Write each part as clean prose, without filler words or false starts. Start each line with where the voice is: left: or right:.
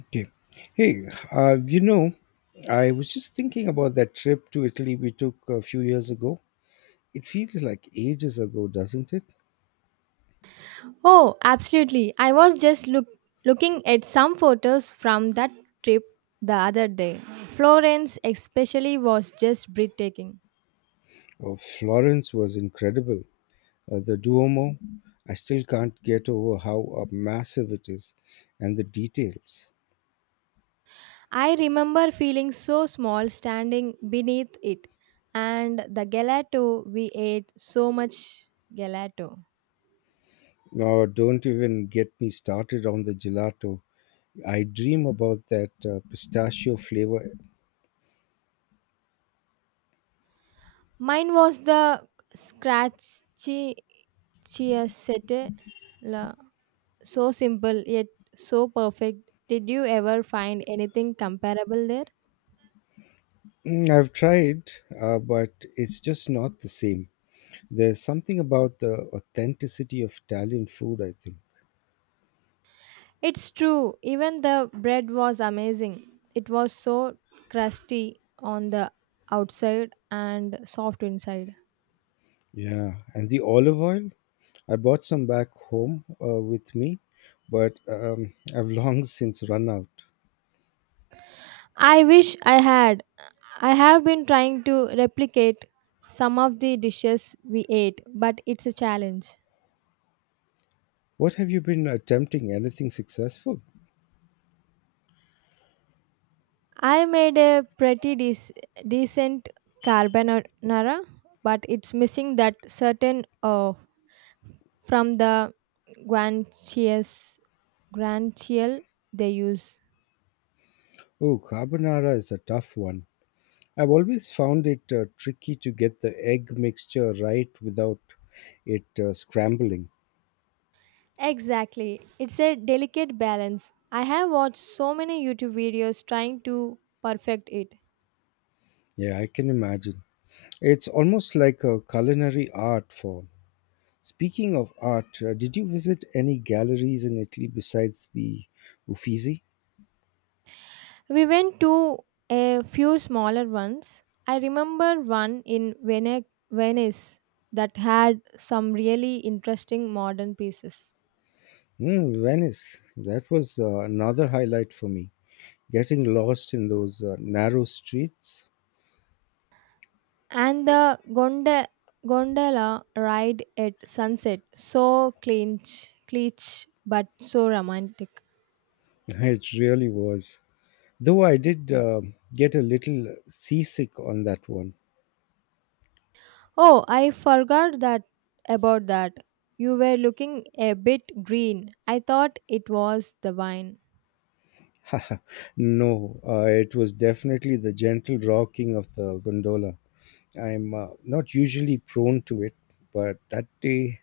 left: Okay. Hey, uh, you know, I was just thinking about that trip to Italy we took a few years ago. It feels like ages ago, doesn't it?
right: Oh, absolutely. I was just looking at some photos from that trip the other day. Florence, especially, was just breathtaking.
left: Oh, Florence was incredible. The Duomo, I still can't get over how massive it is and the details.
right: I remember feeling so small standing beneath it, and the gelato we ate so much gelato.
left: Now, don't even get me started on the gelato. I dream about that pistachio flavor.
right: Mine was the scratchy chiassette, la- so simple yet so perfect. Did you ever find anything comparable there?
left: Mm, I've tried, but it's just not the same. There's something about the authenticity of Italian food, I think.
right: It's true, even the bread was amazing. It was so crusty on the outside and soft inside.
left: Yeah, and the olive oil. I bought some back home with me, but I've long since run out.
right: I wish I had. I have been trying to replicate some of the dishes we ate, but it's a challenge.
left: What have you been attempting? Anything successful?
right: I made a pretty decent carbonara, but it's missing that certain from the guanciale, guanciale they use.
left: Oh, carbonara is a tough one. I've always found it tricky to get the egg mixture right without it scrambling.
right: Exactly. It's a delicate balance. I have watched so many YouTube videos trying to perfect it.
left: Yeah, I can imagine. It's almost like a culinary art form. Speaking of art, did you visit any galleries in Italy besides the Uffizi?
right: We went to a few smaller ones. I remember one in Venice that had some really interesting modern pieces.
left: Mm, Venice. That was another highlight for me. Getting lost in those narrow streets.
right: And the gondola ride at sunset, so cliche, but so romantic.
left: It really was. Though I did get a little seasick on that one.
right: Oh, I forgot that about that. You were looking a bit green. I thought it was the wine.
left: No, it was definitely the gentle rocking of the gondola. I'm not usually prone to it, but that day.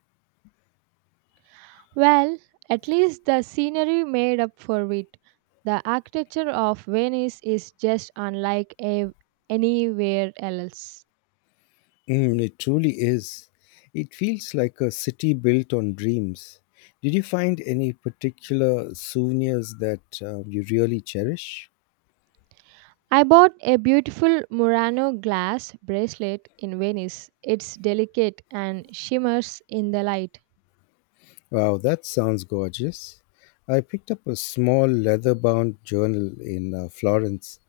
right: Well, at least the scenery made up for it. The architecture of Venice is just unlike anywhere else.
left: Mm, it truly is. It feels like a city built on dreams. Did you find any particular souvenirs that you really cherish?
right: I bought a beautiful Murano glass bracelet in Venice. It's delicate and shimmers in the light.
left: Wow, that sounds gorgeous. I picked up a small leather bound journal in Florence.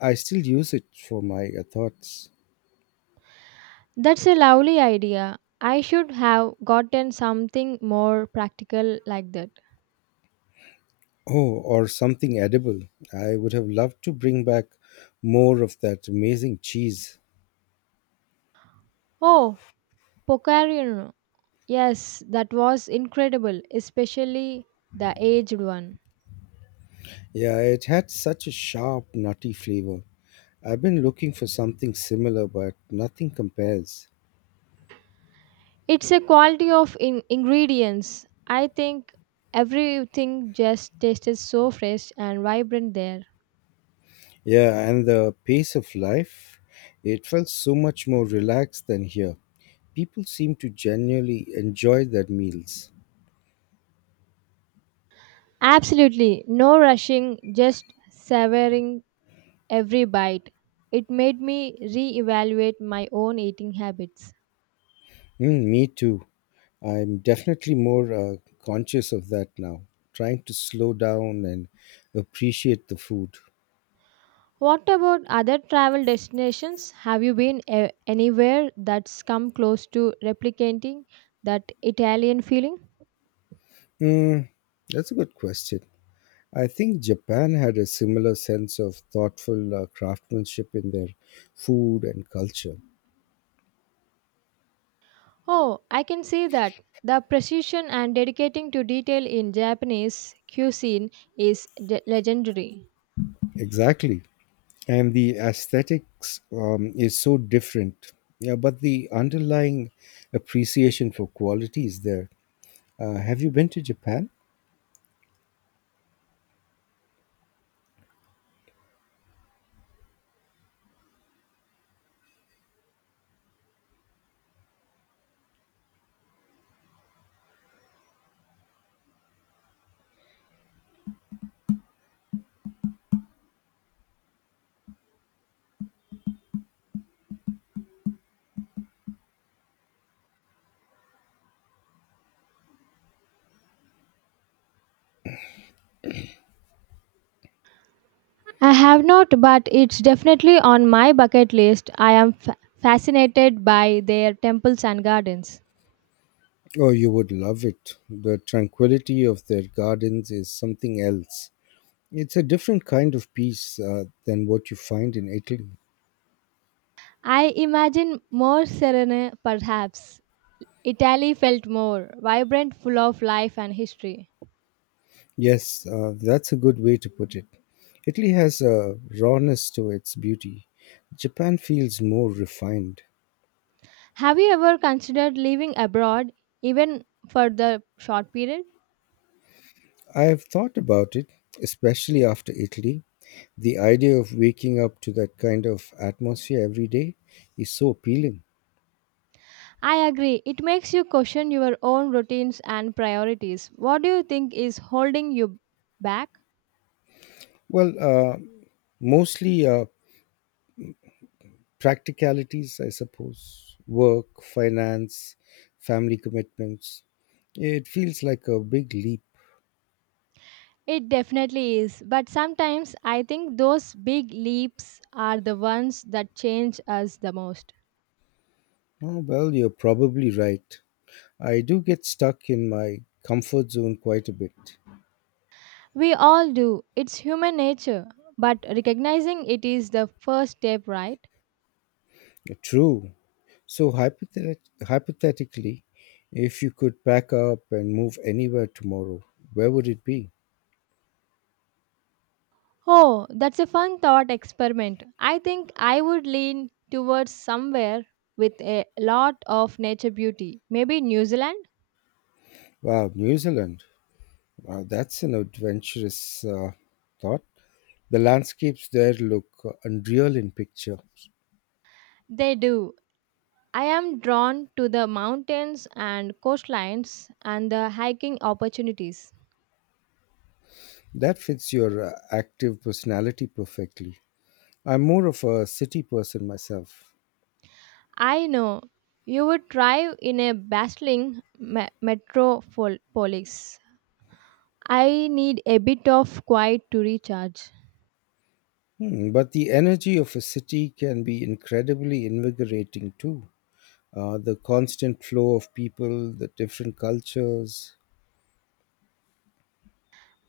left: I still use it for my thoughts.
right: That's a lovely idea. I should have gotten something more practical like that.
left: Oh, or something edible. I would have loved to bring back more of that amazing cheese.
right: Oh, Pocarion. Yes, that was incredible, especially the aged one.
left: Yeah, it had such a sharp, nutty flavor. I've been looking for something similar, but nothing compares.
right: It's a quality of ingredients. I think everything just tasted so fresh and vibrant there.
left: Yeah, and the pace of life, it felt so much more relaxed than here. People seem to genuinely enjoy their meals.
right: Absolutely, no rushing, just savoring every bite. It made me reevaluate my own eating habits.
left: Mm, me too. I'm definitely more conscious of that now, trying to slow down and appreciate the food.
right: What about other travel destinations? Have you been anywhere that's come close to replicating that Italian feeling?
left: Mm, that's a good question. I think Japan had a similar sense of thoughtful craftsmanship in their food and culture.
right: Oh, I can see that. The precision and dedicating to detail in Japanese cuisine is legendary.
left: Exactly. And the aesthetics is so different. Yeah, but the underlying appreciation for quality is there. Have you been to Japan?
right: I have not, but it's definitely on my bucket list. I am fascinated by their temples and gardens.
left: Oh, you would love it. The tranquility of their gardens is something else. It's a different kind of peace than what you find in Italy.
right: I imagine more serene, perhaps. Italy felt more vibrant, full of life and history.
left: Yes, that's a good way to put it. Italy has a rawness to its beauty. Japan feels more refined.
right: Have you ever considered living abroad, even for the short period?
left: I have thought about it, especially after Italy. The idea of waking up to that kind of atmosphere every day is so appealing.
right: I agree, it makes you question your own routines and priorities. What do you think is holding you back?
left: Well, mostly practicalities, I suppose work, finance, family commitments. It feels like a big leap.
right: It definitely is, but sometimes I think those big leaps are the ones that change us the most.
left: Oh, well, you're probably right. I do get stuck in my comfort zone quite a bit.
right: We all do, it's human nature, but recognizing it is the first step, right?
left: True. So, hypothetically, if you could pack up and move anywhere tomorrow, where would it be?
right: Oh, that's a fun thought experiment. I think I would lean towards somewhere with a lot of nature beauty. Maybe New Zealand?
left: Wow, New Zealand. Wow, that's an adventurous thought. The landscapes there look unreal in picture.
right: They do. I am drawn to the mountains and coastlines and the hiking opportunities.
left: That fits your active personality perfectly. I'm more of a city person myself.
right: I know you would thrive in a bustling metropolis. I need a bit of quiet to recharge.
left: Hmm, but the energy of a city can be incredibly invigorating too. The constant flow of people, the different cultures.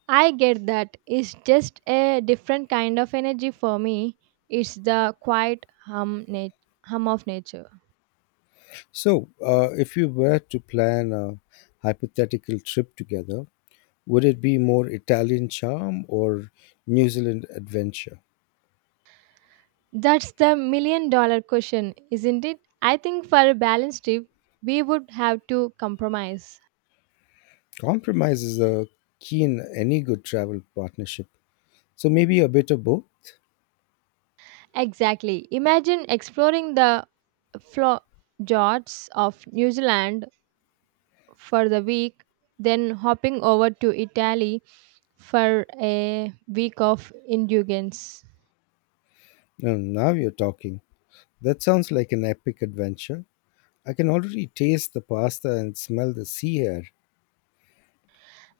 right: I get that. It's just a different kind of energy for me. It's the quiet hum, hum of nature.
left: So, if you were to plan a hypothetical trip together, would it be more Italian charm or New Zealand adventure?
right: That's the million dollar question, isn't it? I think for a balanced trip, we would have to compromise.
left: Compromise is a key in any good travel partnership. So, maybe a bit of both.
right: Exactly. Imagine exploring the flo- fjords of New Zealand for the week, then hopping over to Italy for a week of indulgence.
left: And now you're talking. That sounds like an epic adventure. I can already taste the pasta and smell the sea air.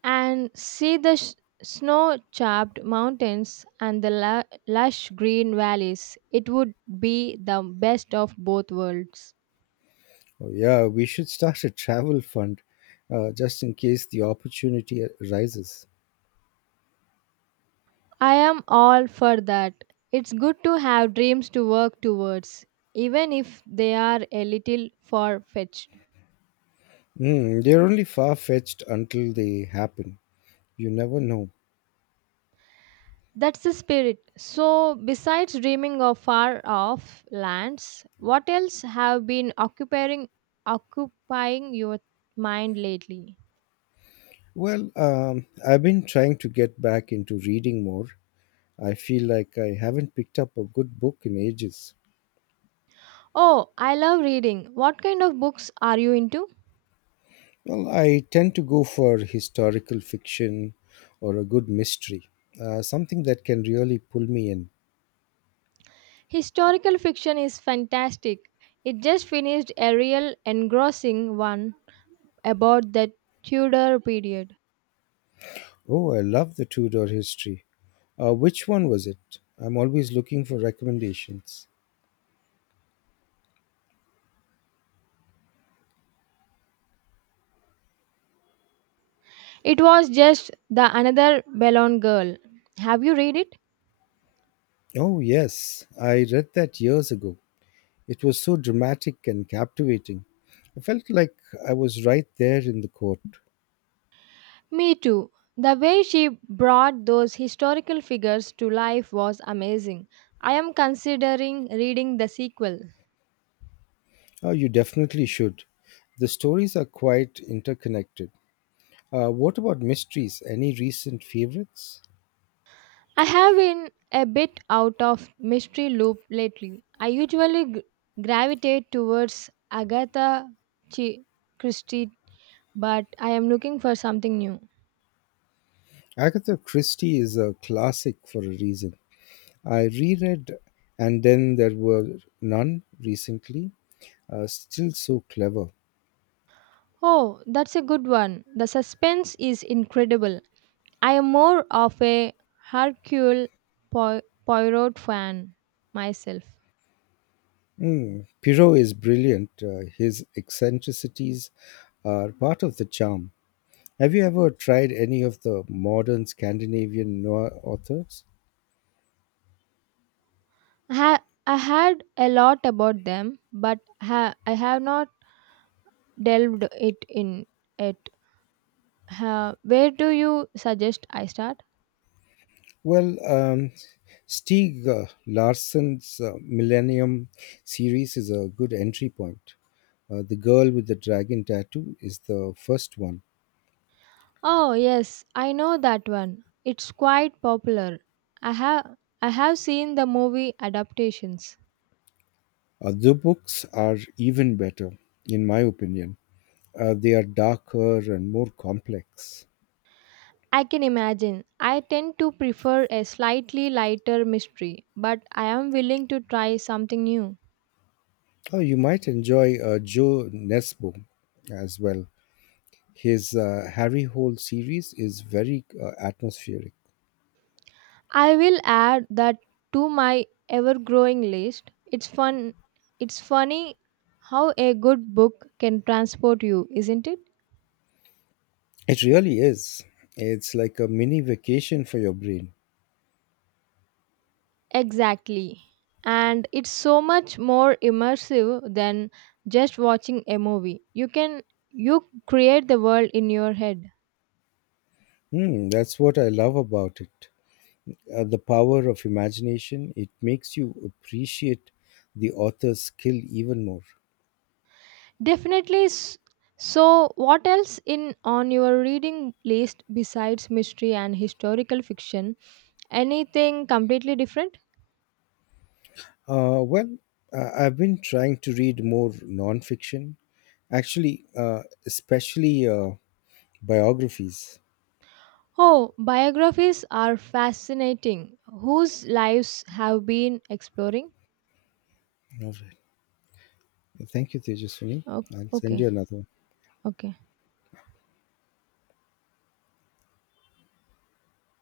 right: And see the snow capped mountains and the lush green valleys. It would be the best of both worlds.
left: Oh, yeah, we should start a travel fund just in case the opportunity arises.
right: I am all for that. It's good to have dreams to work towards, even if they are a little far fetched.
left: Mm, they're only far fetched until they happen. You never know.
right: That's the spirit. So, besides dreaming of far off lands, what else have been occupying your mind lately?
left: Well, I've been trying to get back into reading more. I feel like I haven't picked up a good book in ages.
right: Oh, I love reading. What kind of books are you into?
left: Well, I tend to go for historical fiction or a good mystery, something that can really pull me in.
right: Historical fiction is fantastic. It just finished a real engrossing one about the Tudor period.
left: Oh, I love the Tudor history. Which one was it? I'm always looking for recommendations.
right: It was just the another Bellon girl. Have you read it?
left: Oh, yes, I read that years ago. It was so dramatic and captivating. I felt like I was right there in the court.
right: Me too. The way she brought those historical figures to life was amazing. I am considering reading the sequel.
left: Oh, you definitely should. The stories are quite interconnected. What about mysteries? Any recent favorites?
right: I have been a bit out of mystery loop lately. I usually gravitate towards Agatha Chi- Christie, but I am looking for something new.
left: Agatha Christie is a classic for a reason. I reread And Then There Were None recently. Still so clever.
right: Oh, that's a good one. The suspense is incredible. I am more of a Hercule Po- Poirot fan myself.
left: Mm. Pierrot is brilliant. His eccentricities are part of the charm. Have you ever tried any of the modern Scandinavian noir authors?
right: I had a lot about them, but I have not delved it in it. Huh, where do you suggest I start?
left: Well, Stieg Larsson's Millennium series is a good entry point. The Girl with the Dragon Tattoo is the first one.
right: Oh yes, I know that one. It's quite popular. I have I have seen the movie adaptations.
left: Other books are even better, in my opinion. They are darker and more complex.
right: I can imagine. I tend to prefer a slightly lighter mystery, but I am willing to try something new.
left: Oh, you might enjoy Joe Nesbo as well. His Harry Hole series is very atmospheric.
right: I will add that to my ever-growing list. It's fun. It's funny how a good book can transport you, isn't it?
left: It really is. It's like a mini vacation for your brain.
right: Exactly. And it's so much more immersive than just watching a movie. You create the world in your head.
left: Hmm, that's what I love about it. The power of imagination, it makes you appreciate the author's skill even more.
right: Definitely. So, what else in on your reading list besides mystery and historical fiction? Anything completely different?
left: Well, I've been trying to read more nonfiction, actually, especially biographies.
right: Oh, biographies are fascinating. Whose lives have been exploring?
left: All right. Thank you, Tejas, for me.
right: Okay,
left: I'll send
right: okay.
left: you another one.
right: Okay.